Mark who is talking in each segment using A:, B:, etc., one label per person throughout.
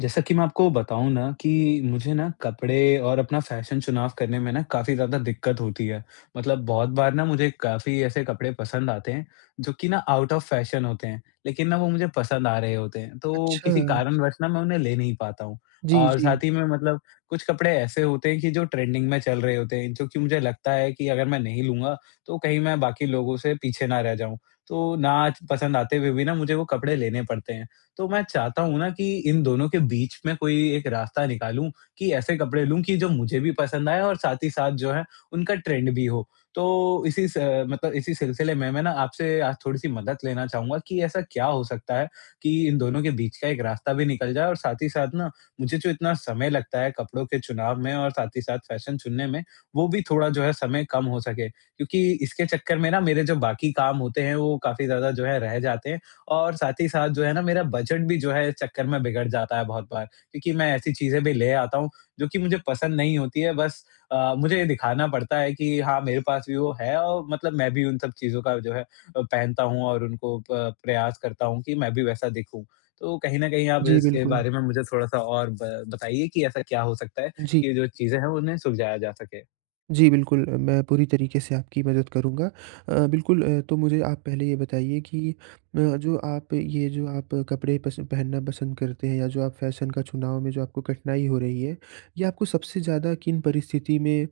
A: जैसा कि मैं आपको बताऊँ ना कि मुझे ना, कपड़े और अपना फ़ैशन चुनाव करने में ना काफ़ी ज़्यादा दिक्कत होती है। मतलब बहुत बार ना, मुझे काफ़ी ऐसे कपड़े पसंद आते हैं, जो कि ना आउट ऑफ़ फ़ैशन होते हैं, लेकिन ना वो मुझे पसंद आ रहे होते हैं। तो किसी
B: अच्छा।
A: कारणवश ना मैं उन्हें ले नहीं पाता हूँ,
B: जी,
A: और
B: जी।
A: साथ ही में मतलब कुछ कपड़े ऐसे होते हैं कि जो ट्रेंडिंग में चल रहे होते हैं, जो कि मुझे लगता है कि अगर मैं नहीं लूँगा, तो कहीं मैं बाकी लोगों से पीछे ना रह जाऊँ। तो ना च पसंद आते हुए भी ना, मुझे वो कपड़े लेने पड़ते हैं। तो मैं चाहता हूँ ना कि इन दोनों के बीच में कोई भी एक रास्ता निकालूँ, कि ऐसे कपड़े लूँ कि जो मुझे भी पसंद आएँ और साथ ही साथ जो है, उनका ट्रेंड भी हो। तो, इसी स अ, मतलब इसी सिलसिले में, मैं ना आपसे आज थोड़ी-सी मदद लेना चाहूँगा कि ऐसा क्या हो सकता है, कि इन दोनों के बीच का एक रास्ता भी निकल जाए और साथ ही साथ ना, मुझे जो इतना समय लगता है कपड़ों के चुनाव में और साथ ही साथ फ़ैशन चुनने में, वो भी थोड़ा जो है समय कम हो सके। क्योंकि इसके चक्कर में ना, मेरे जो बाकी काम होते हैं, वो काफ़ी ज़्यादा जो है रह जाते हैं, और साथ ही साथ जो है ना, मेरा बजट भी जो है इस चक्कर में बिगड़ जाता है बहुत बार, क्योंकि मैं ऐसी चीज़ें भी ले आता हूँ, जो कि मुझे पसंद नहीं होती हैं, बस अ, मुझे ये दिखाना पड़ता है कि हाँ, मेरे पास भी वो है और मतलब मैं भी उन सब चीज़ों का जो है अ, पहनता हूँ और उनको प प्रयास करता हूँ कि मैं भी वैसा दिखूँ। तो कहीं न कहीं आप
B: जी,
A: इसके
B: बिल्कुल।
A: बारे में मुझे थोड़ा-सा और ब बताइए कि ऐसा क्या हो सकता है
B: जी।
A: कि ये जो चीज़ें हैं, उन्हें सुलझाया जा सके?
B: जी, बिल्कुल अ, मैं पूरी तरीके से आपकी मदद करूँगा अ, बिल्कुल अ, तो मुझे आप पहले ये बताइए कि म जो आप ये जो आप कपड़े पसंद पहनना पसंद करते हैं या जो आप फैशन का चुनाव में जो आपको कठिनाई हो रही है, ये आपको सबसे ज़्यादा किन परिस्थिति में अ,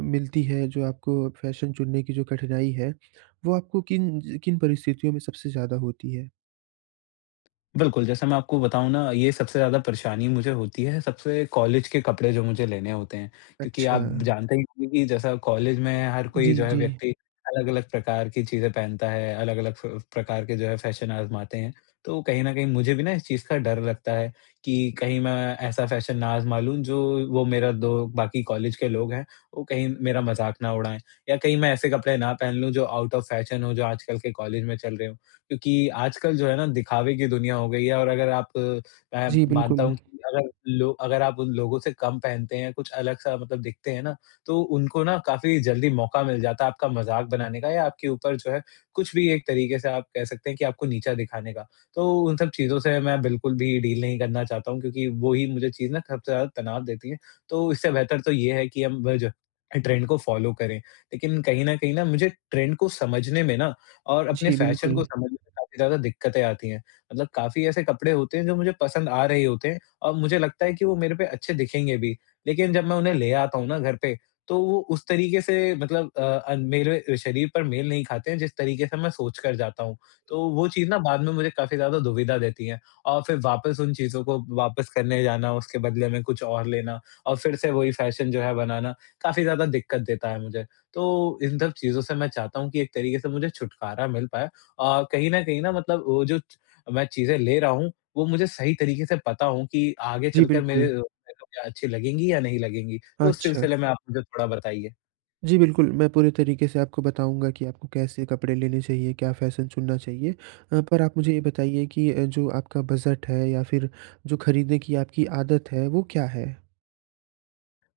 B: मिलती है जो आपको फैशन चुनने की जो कठिनाई है, वो आपको किन ज किन परिस्थितियों में सबसे ज़्यादा होती है?
A: बिल्कुल, जैसा मैं आपको बताऊँ ना ये सबसे ज़्यादा परेशानी मुझे होती है, सबसे कॉलेज के कपड़े जो मुझे लेने होते हैं, क्योंकि आप
B: अच्छा।
A: जानते ही होंगे कि जैसा कॉलेज में हर कोई
B: जी,
A: जो है,
B: जी।
A: व्यक्ति अलग-अलग प्रकार की चीज़ें पहनता है, अलग-अलग फ प्रकार के जो है फैशन आज़माते हैं। तो कहीं न कहीं मुझे भी ना इस चीज़ का डर लगता है कि, कहीं मैं ऐसा फैशन ना आज़मा लूँ, जो वो मेरा दो बाकी कॉलेज के लोग हैं, वो कहीं मेरा मज़ाक ना उड़ाएँ या कहीं मैं ऐसे ना पहन लूँ जो आउट ऑफ फैशन हो, जो आजकल के कॉलेज में चल रहे हों। क्योंकि आजकल जो है ना दिखावे की दुनिया हो गई है और अगर आप मैं
B: जी,
A: मानता
B: बिल्कुल।
A: हूँ कि अगर लो अगर आप उन लोगों से कम पहनते हैं, कुछ अलग सा मतलब दिखते हैं ना, तो उनको ना काफ़ी जल्दी मौका मिल जाता है आपका मज़ाक बनाने का या आपके ऊपर जो है, कुछ भी एक तरीके से आप कह सकते हैं कि आपको नीचा दिखाने का। तो उन सब चीज़ से मैं बिल्कुल भी डील नहीं करना चाहता हूँ, क्योंकि वो ही मुझे चीज़ ना सबसे ज़्यादा तनाव देती है, तो इससे बेहतर तो ये है कि हम ब ज अ, ट्रेंड को फॉलो करें। लेकिन कहीं न कहीं मुझे ट्रेंड को समझने में ना और अपने
B: जी,
A: फैशन को
B: बिल्कुल।
A: समझने में, काफ़ी ज़्यादा दिक्कतें आती हैं। मतलब काफ़ी ऐसे कपड़े होते हैं, जो मुझे पसंद आ रहे होते हैं और मुझे लगता है कि वो मेरे पे अच्छे दिखेंगे भी, लेकिन जब मैं उन्हें ले आता हूँ ना घर पे, तो वो उस तरीके से मतलब अ, अन मेरे शरीर पर मेल नहीं खाते हैं, जिस तरीके से मैं सोच कर जाता हूँ। तो वो चीज़ ना बाद में मुझे काफ़ी ज़्यादा दुविधा देती है और फिर वापस उन चीज़ों को वापस करने जाना, उसके बदले में कुछ और लेना और फिर से वही फैशन जो है बनाना, काफ़ी ज़्यादा दिक्कत देता है मुझे। तो, इन सब चीज़ों से मैं चाहता हूँ कि एक तरीके से मुझे छुटकारा मिल पाए और कहीं न कहीं ना मतलब वो जो च मैं चीज़ें ले रहा हूँ, वो मुझे सही तरीके से पता हों कि, आगे
B: जी,
A: चल कर
B: बिल्कुल।
A: मेरे [unintelligible] अच्छी लगेंगी या नहीं लगेंगी? तो उस
B: अच्छा।
A: सिलसिले में आप मुझे थोड़ा बताइए।
B: जी, बिल्कुल मैं पूरे तरीके से आपको बताऊँगा कि आपको कैसे कपड़े लेने चाहिए, क्या फैशन चुनना चाहिए। अ, पर आप मुझे ये बताइए कि अ, जो आपका बजट है या फिर जो खरीदने की आपकी आदत है, वो क्या है?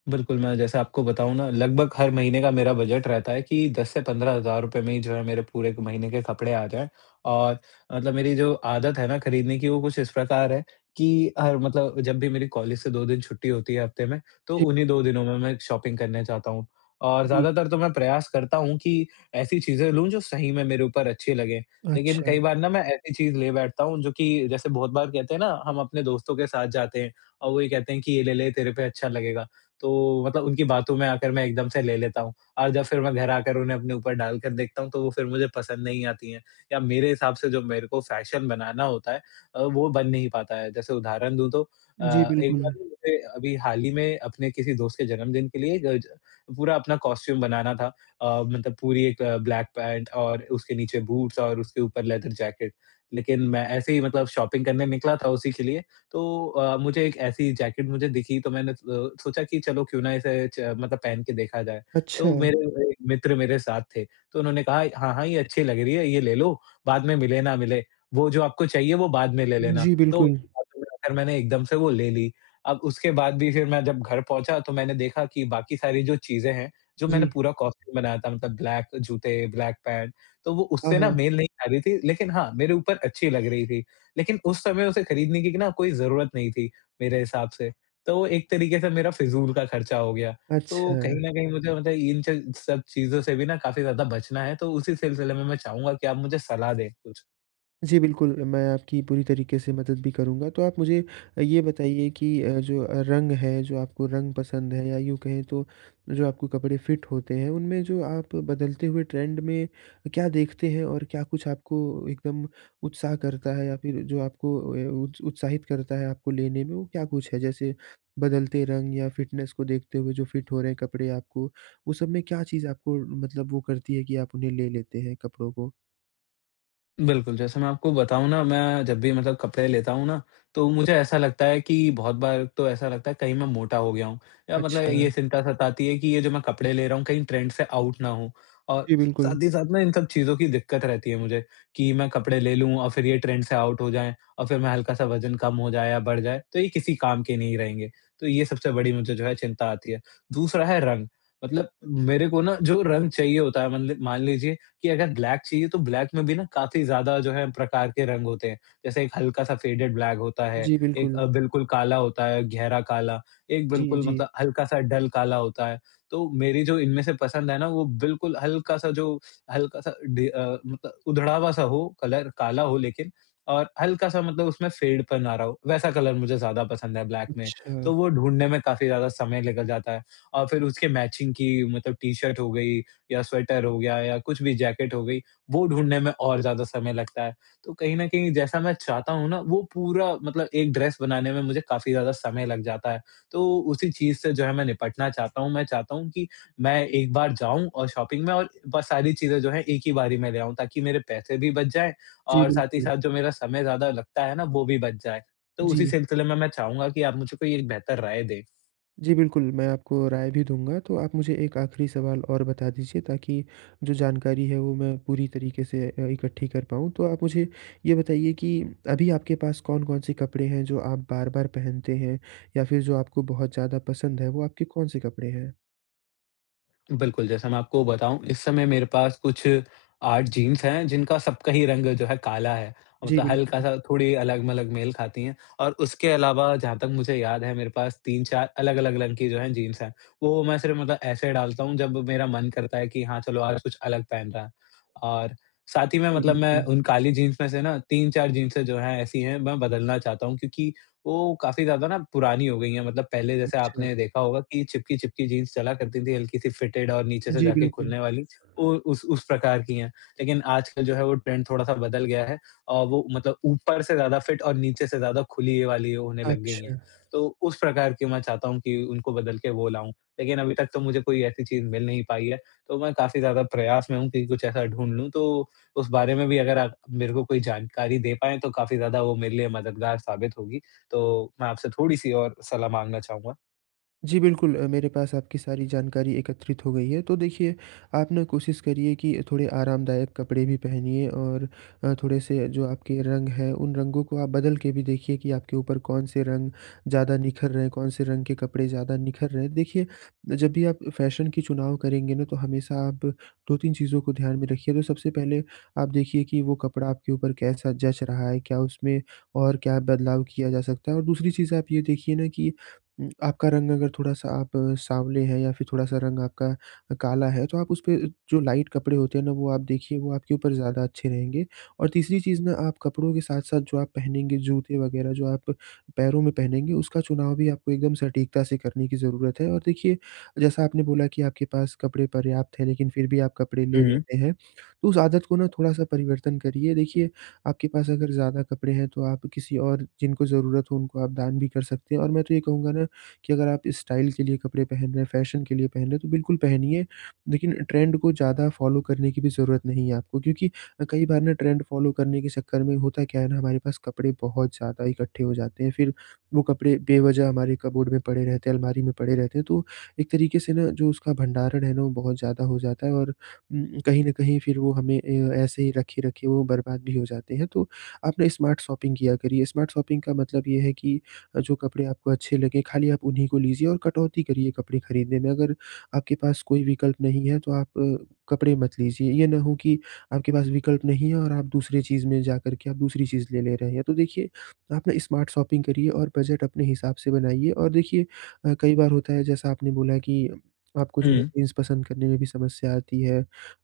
A: बिल्कुल, मैं जैसे आपको बताऊँ ना लगभग हर महीने का मेरा बजट रहता है कि 10 से 15 हज़ार रुपये में ही जो है, मेरे पूरे महीने के कपड़े आ जाएँ और मतलब मेरी जो आदत है ना खरीदने की, वो कुछ इस प्रकार है कि हर मतलब जब भी मेरी कॉलेज से 2 दिन छुट्टी होती है हफ़्ते में, तो
B: जी।
A: उन्हीं 2 दिनों में मैं शॉपिंग करने जाता हूँ। और
B: जी।
A: ज़्यादातर तो मैं प्रयास करता हूँ कि ऐसी चीजें लूँ जो सही में मेरे ऊपर अच्छी लगें, लेकिन
B: अच्छा।
A: कई बार ना मैं ऐसी चीज़ ले बैठता हूँ, जो कि जैसे बहुत बार कहते हैं ना हम अपने दोस्तों के साथ जाते हैं और वो ये कहते हैं कि, "ये ले ले, तेरे पे अच्छा लगेगा," तो मतलब उनकी बातों में आकर मैं एकदम से ले लेता हूँ। और जब फिर मैं घर आकर उन्हें अपने ऊपर डाल कर देखता हूँ, तो वो फिर मुझे पसंद नहीं आती हैं या मेरे हिसाब से जो मेरे को फैशन बनाना होता है अ, वो बन नहीं पाता है, जैसे उदाहरण दूँ तो अ,
B: जी,
A: एक बार
B: बिल्कुल।
A: ना मुझे अभी हाल ही में अपने किसी दोस्त के जन्मदिन के लिए ज पूरा अपना कॉस्ट्यूम बनाना था अ, मतलब पूरी एक ब्लैक पैंट और उसके नीचे बूट्स और उसके ऊपर लेदर जैकेट। लेकिन मैं ऐसे ही मतलब शॉपिंग करने निकला था उसी के लिए, तो अ, मुझे एक ऐसी जैकेट मुझे दिखी, तो मैंने अ, सोचा कि चलो क्यों ना इसे च मतलब पहन के देखा जाए? तो
B: अच्छा।
A: मेरे एक मित्र मेरे साथ थे, तो उन्होंने कहा, "हाँ, हाँ ये अच्छी लग रही है ये ले लो, बाद में मिले ना मिले, वो जो आपको चाहिए वो बाद में ले लेना।"
B: जी,
A: तो
B: बिल्कुल।
A: उनकी बातों में आकर मैंने एकदम से वो ले ली, अब उसके बाद भी फिर मैं जब घर पहुँचा तो मैंने देखा कि बाकी सारी जो चीज़ें हैं, जो मैंने
B: जी।
A: पूरा कॉस्ट्यूम बनाया था, मतलब ब्लैक जूते, ब्लैक पैंट, तो वो
B: हाँ,
A: उससे ना
B: हाँ।
A: मेल नहीं खा रही थी, लेकिन हाँ, मेरे ऊपर अच्छी लग रही थी। लेकिन उस समय उसे खरीदने की क ना कोई ज़रूरत नहीं थी मेरे हिसाब से, तो एक तरीके से मेरा फिज़ूल का खर्चा हो गया, तो कहीं
B: अच्छा।
A: न कहीं मुझे मतलब इन च सब चीज़ों से भी ना, काफ़ी ज़्यादा बचना है, तो उसी सिलसिले में मैं चाहूँगा कि आप मुझे सलाह दें कुछ।
B: जी, बिल्कुल मैं आपकी पूरी तरीके से मदद भी करूँगा, तो आप मुझे अ, ये बताइए कि अ, जो रंग है, जो आपको रंग पसंद है या यूँ कहें तो जो आपको कपड़े फिट होते हैं, उनमें जो आप बदलते हुए ट्रेंड में अ, क्या देखते हैं? और क्या कुछ आपको एकदम उत्साह करता है या फिर जो आपको अ, उ उत्साहित करता है आपको लेने में, वो क्या कुछ है? जैसे बदलते रंग या फिटनेस को देखते हुए जो फिट हो रहे हैं कपड़े आपको, वो सब में क्या चीज़ है आपको मतलब वो करती है, कि आप उन्हें ले लेते हैं कपड़ों को?
A: बिल्कुल, जैसे मैं आपको बताऊँ ना, मैं जब भी मतलब कपड़े लेता हूँ ना, तो मुझे ऐसा लगता है कि बहुत बार तो ऐसा लगता है कहीं मैं मोटा हो गया हूँ या मतलब ये
B: अच्छा।
A: चिंता सताती है, कि ये जो मैं कपड़े ले रहा हूँ कहीं ट्रेंड से आउट ना हों और
B: जी, बिल्कुल।
A: साथ ही साथ ना इन सब चीज़ों की दिक्कत रहती है मुझे, कि मैं कपड़े ले लूँ और फिर ये ट्रेंड से आउट हो जाएँ और फिर मैं हल्का सा वजन कम हो जाए या बढ़ जाए, तो ये किसी काम के नहीं रहेंगे, तो ये सबसे बड़ी मुझे जो है चिंता आती है। दूसरा है रंग, मतलब मेरे को ना जो रंग चाहिए होता है मतलब मान लीजिए कि अगर ब्लैक चाहिए तो ब्लैक में भी ना काफ़ी ज़्यादा जो है, प्रकार के रंग होते हैं। जैसे एक हल्का सा फेडेड ब्लैक होता है,
B: जी,
A: एक
B: बिल्कुल।
A: अ, बिल्कुल काला होता है, गहरा काला, एक
B: जी,
A: बिल्कुल
B: जी।
A: मतलब हल्का सा डल काला होता है। तो मेरी जो इनमें से पसंद है ना, वो बिल्कुल हल्का सा जो हल्का सा ढे अ, उद उधड़ा हुआ सा हो कलर काला हो लेकिन और अ, हल्का सा मतलब उसमें फेडपन आ रहा हो, वैसा कलर मुझे ज़्यादा पसंद है ब्लैक में। तो
B: अच्छा।
A: वो ढूँढ़ने में काफ़ी ज़्यादा समय निकल जाता है और फिर उसके मैचिंग की मतलब टी शर्ट हो गई या स्वेटर हो गया या कुछ भी जैकेट हो गई, वो ढूँढने में और ज़्यादा समय लगता है। तो कहीं न कहीं जैसा मैं चाहता हूँ ना वो पूरा मतलब एक ड्रेस बनाने में मुझे काफ़ी ज़्यादा समय लग जाता है, तो उसी चीज़ से जो है मैं निपटना चाहता हूँ, मैं चाहता हूँ कि मैं एक बार जाऊँ और शॉपिंग में और बस सारी चीज़ें जो हैं एक ही बार ही मैं ले आऊँ, ताकि मेरे पैसे भी बच जाएँ
B: जी,
A: और साथ ही
B: बिल्कुल।
A: साथ जो मेरा समय ज़्यादा लगता है ना, वो भी बच जाए। तो उसी
B: जी।
A: सिलसिले में मैं चाहूँगा कि आप मुझे कोई एक बेहतर राय दे।
B: जी, बिल्कुल मैं आपको राय भी दूँगा, तो आप मुझे एक आखिरी सवाल और बता दीजिए ताकि जो जानकारी है, वो मैं पूरी तरीके से अ, इकट्ठी कर पाऊँ। तो आप मुझे ये बताइए कि अभी आपके पास कौन-कौन से कपड़े हैं, जो आप बार-बार पहनते हैं या फिर जो आपको बहुत ज़्यादा पसंद है, वो आपके कौन-से कपड़े हैं?
A: बिल्कुल, जैसा मैं आपको बताऊँ इस समय मेरे पास कुछ 8 जीन्स हैं, जिनका सबका ही रंग जो है काला है,
B: जी,
A: मतलब
B: बिल्कुल।
A: हल्का-सा थोड़ी अलग-मलग मेल खाती है और उसके अलावा जहाँ तक मुझे याद है मेरे पास 3-4 अलग-अलग रंग की जो है जीन्स है। वो मैं सिर्फ मतलब ऐसे डालता हूँ जब मेरा मन करता है कि हाँ, चलो आज कुछ अलग पहन रहा है और साथ ही में मतलब मैं
B: बिल्कुल।
A: उन काली जीन्स में से ना 3-4 जिन्सें जो है, ऐसी है, मैं बदलना चाहता हूँ, क्योंकि वो काफ़ी ज़्यादा ना पुरानी हो गई है। मतलब पहले जैसे
B: अच्छा।
A: आपने देखा होगा कि चिपकी-चिपकी जीन्स चला करती थी, हल्की-सी फिटेड और नीचे से
B: जी,
A: जाके
B: बिल्कुल।
A: खुलने वाली, वो उस उस प्रकार की है, लेकिन आजकल जो है वो ट्रेंड थोड़ा-सा बदल गया है, औ वो मतलब ऊपर से ज़्यादा फिट और नीचे से ज़्यादा खुली ये वाली होने लग गई हैं।
B: अच्छा।
A: तो उस प्रकार की मैं चाहता हूँ कि उनको बदल के वो लाऊँ, लेकिन अभी तक तो मुझे कोई ऐसी चीज़ मिल नहीं पाई है, तो मैं काफ़ी ज़्यादा प्रयास में हूँ कि कुछ ऐसा ढूँढ़ लूँ। तो उस बारे में भी अगर आप मेरे को कोई जानकारी दे पाएँ, तो काफ़ी ज़्यादा वो मेरे लिए मददगार साबित होगी, तो मैं आपसे थोड़ी-सी और सलाह माँगना चाहूँगा।
B: जी, बिल्कुल अ, मेरे पास आपकी सारी जानकारी एकत्रित हो गई है, तो देखिए, आप ना कोशिश करिए कि थोड़े आरामदायक कपड़े भी पहनिए और अ, थोड़े-से जो आपके रंग हैं, उन रंगों को आप बदल के भी देखिए कि आपके ऊपर कौन-से रंग ज़्यादा निख़र रहे हैं, कौन-से रंग के कपड़े ज़्यादा निखर रहे हैं। देखिए, जब भी आप अ, फैशन के चुनाव करेंगे ना, तो हमेशा आप 2-3 चीज़ों को ध्यान में रखिए, तो सबसे पहले आप देखिए कि वो कपड़ा आपके ऊपर कैसा जँच रहा है? क्या उसमें और क्या बदलाव किया जा सकता है? और दूसरी चीज़ आप ये देखिए ना कि उम, आपका रंग अगर थोड़ा-सा आप साँवले हैं या फिर थोड़ा-सा रंग आपका अ, काला है, तो आप उसपे जो लाइट कपड़े होते हैं ना, वो आप देखिए वो आपके ऊपर ज़्यादा अच्छे रहेंगे। और तीसरी चीज़ ना आप कपड़ों के साथ-साथ जो आप पहनेंगे जूते वगैरह, जो आप पैरों में पहनेंगे उसका चुनाव भी आपको एकदम सटीकता से करने की ज़रूरत है। और देखिए, जैसा आपने बोला कि आपके पास कपड़े पर्याप्त है, लेकिन फिर भी आप कपड़े ले
A: हुँ।
B: लेते हैं, तो उस आदत को ना थोड़ा-सा परिवर्तन करिए। देखिए, आपके पास अगर ज़्यादा कपड़े हैं, तो आप किसी और जिनको ज़रूरत हो उनको आप दान भी कर सकते हैं और मैं तो ये कहूँगा ना, कि अगर आप स्टाइल के लिए कपड़े पहन रहे हैं, फैशन के लिए पहन रहे हैं, तो बिल्कुल पहनिए, लेकिन ट्रेंड को ज़्यादा फ़ॉलो करने की भी ज़रूरत नहीं है आपको, क्योंकि अ, कई बार ना ट्रेंड फ़ॉलो करने के चक्कर में होता क्या है ना, हमारे पास कपड़े बहुत ज़्यादा इकट्ठे हो जाते हैं, फिर वो कपड़े बेवजह हमारे कपबोर्ड में पड़े रहते हैं, अलमारी में पड़े रहते हैं। तो, एक तरीके से ना जो उसका भंडारण है ना वो बहुत ज़्यादा हो जाता है और उम, कहीं न कहीं फिर वो हमें अ, ऐसे ही रखे, रखे वो बर्बाद भी हो जाते हैं, तो आप ना स्मार्ट शॉपिंग किया करिए। स्मार्ट शॉपिंग का मतलब ये है कि अ, जो कपड़े आपको अच्छे लगे खाली आप उन्हीं को लीजिए और कटौती करिए कपड़े खरीदने में, अगर आपके पास कोई विकल्प नहीं है, तो आप कपड़े मत लीजिए, ये ना हो कि आपके पास विकल्प नहीं है और आप दूसरी चीज़ में जाकर के आप, दूसरी चीज़ ले ले रहे हैं। तो देखिए, आप ना स्मार्ट शॉपिंग करिए और बजट अपने हिसाब से बनाइए। और देखिए अ, कई बार होता है जैसा आपने बोला कि आपको जो है
A: हुँ।
B: जीन्स पसंद करने में भी समस्या आती है,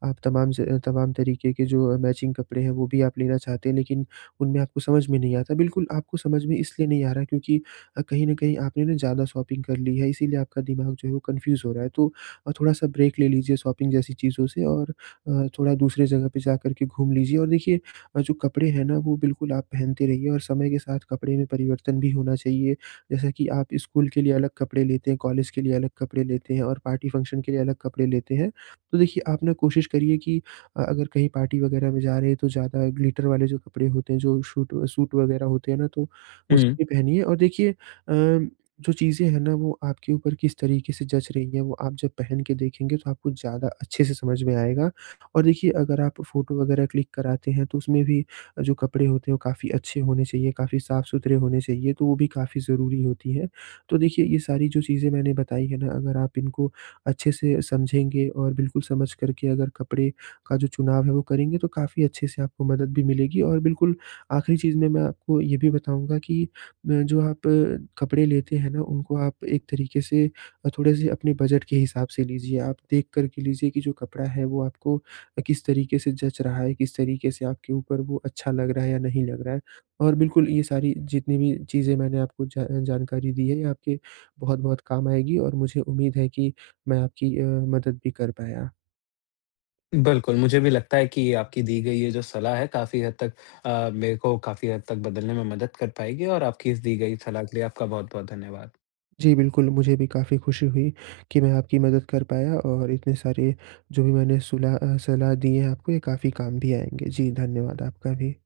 B: आप तमाम ज तमाम तरीके के जो मैचिंग कपड़े हैं, वो भी आप लेना चाहते हैं, लेकिन उनमें आपको समझ में नहीं आता है। बिल्कुल आपको समझ में इसलिए नहीं आ रहा क्योंकि अ, कहीं न कहीं आपने ना ज़्यादा शॉपिंग कर ली है, इसीलिए आपका दिमाग जो है, वो कन्फ्यूज़ हो रहा है। तो अ, थोड़ा-सा ब्रेक ले लीजिए शॉपिंग जैसी चीज़ों से और अ, थोड़ा दूसरे जगह पे जाकर के घूम लीजिए और देखिए अ, जो कपड़े हैं ना वो बिल्कुल आप पहनते रहिए और समय के साथ कपड़े में परिवर्तन भी होना चाहिए। जैसे कि आप स्कूल के लिए अलग कपड़े लेते हैं, कॉलेज के लिए अलग कपड़े लेते हैं और पार्टी, फंक्शन के लिए अलग कपड़े लेते हैं, तो देखिए आप ना कोशिश करिए कि अ, अगर कहीं पार्टी वगैरह में जा रहें है, तो ज़्यादा ग्लिटर वाले जो कपड़े होते हैं, जो शूट सूट वगैरह होते हैं ना, तो वो सब
A: हुँ।
B: भी पहनिए। और देखिए अ, जो चीज़ें हैं ना वो आपके ऊपर किस तरीके से जँच रही है, वो आप जब पहन के देखेंगे तो आपको ज़्यादा अच्छे से समझ में आएगा। और देखिए, अगर आप फ़ोटो वगैरह क्लिक कराते हैं, तो उसमें भी अ, जो कपड़े होते हैं, वो काफ़ी अच्छे होने चाहिए, काफ़ी साफ-सुथरे होने चाहिए, तो वो भी काफ़ी ज़रूरी होती है। तो देखिए, ये सारी जो चीज़ें मैंने बताई है ना, अगर आप इनको अच्छे से समझेंगे और बिल्कुल समझकर के अगर कपड़े का जो चुनाव है वो करेंगे तो काफ़ी अच्छे से आपको मदद भी मिलेगी। और बिल्कुल आख़िरी चीज़ में मैं आपको ये भी बताऊँगा कि अ, जो आप अ, कपड़े लेते हैं ना उनको आप एक तरीके से अ, थोड़े-से अपने बजट के हिसाब से लीजिए, आप देख कर के लीजिए कि जो कपड़ा है, वो आपको अ, किस तरीके से जँच रहा है, किस तरीके से आपके ऊपर वो अच्छा लग रहा है या नहीं लग रहा है? और बिल्कुल ये सारी जितनी भी चीज़ें मैंने आपको जा जानकारी दी है, ये आपके बहुत-बहुत काम आएगी। और मुझे उम्मीद है कि मैं आपकी अ, मदद भी कर पाया।
A: बिल्कुल, मुझे भी लगता है कि ये आपकी दी गई ये जो सलाह है काफ़ी हद तक अ, मेरे को काफ़ी हद तक बदलने में मदद कर पाएगी और आपकी इस दी गई सलाह के लिए आपका बहुत-बहुत धन्यवाद।
B: जी, बिल्कुल मुझे भी काफ़ी खुशी हुई, कि मैं आपकी मदद कर पाया और इतने सारे जो भी मैंने सुलह अ, सलाह दी है आपको ये काफ़ी काम भी आएँगे। जी, धन्यवाद आपका भी।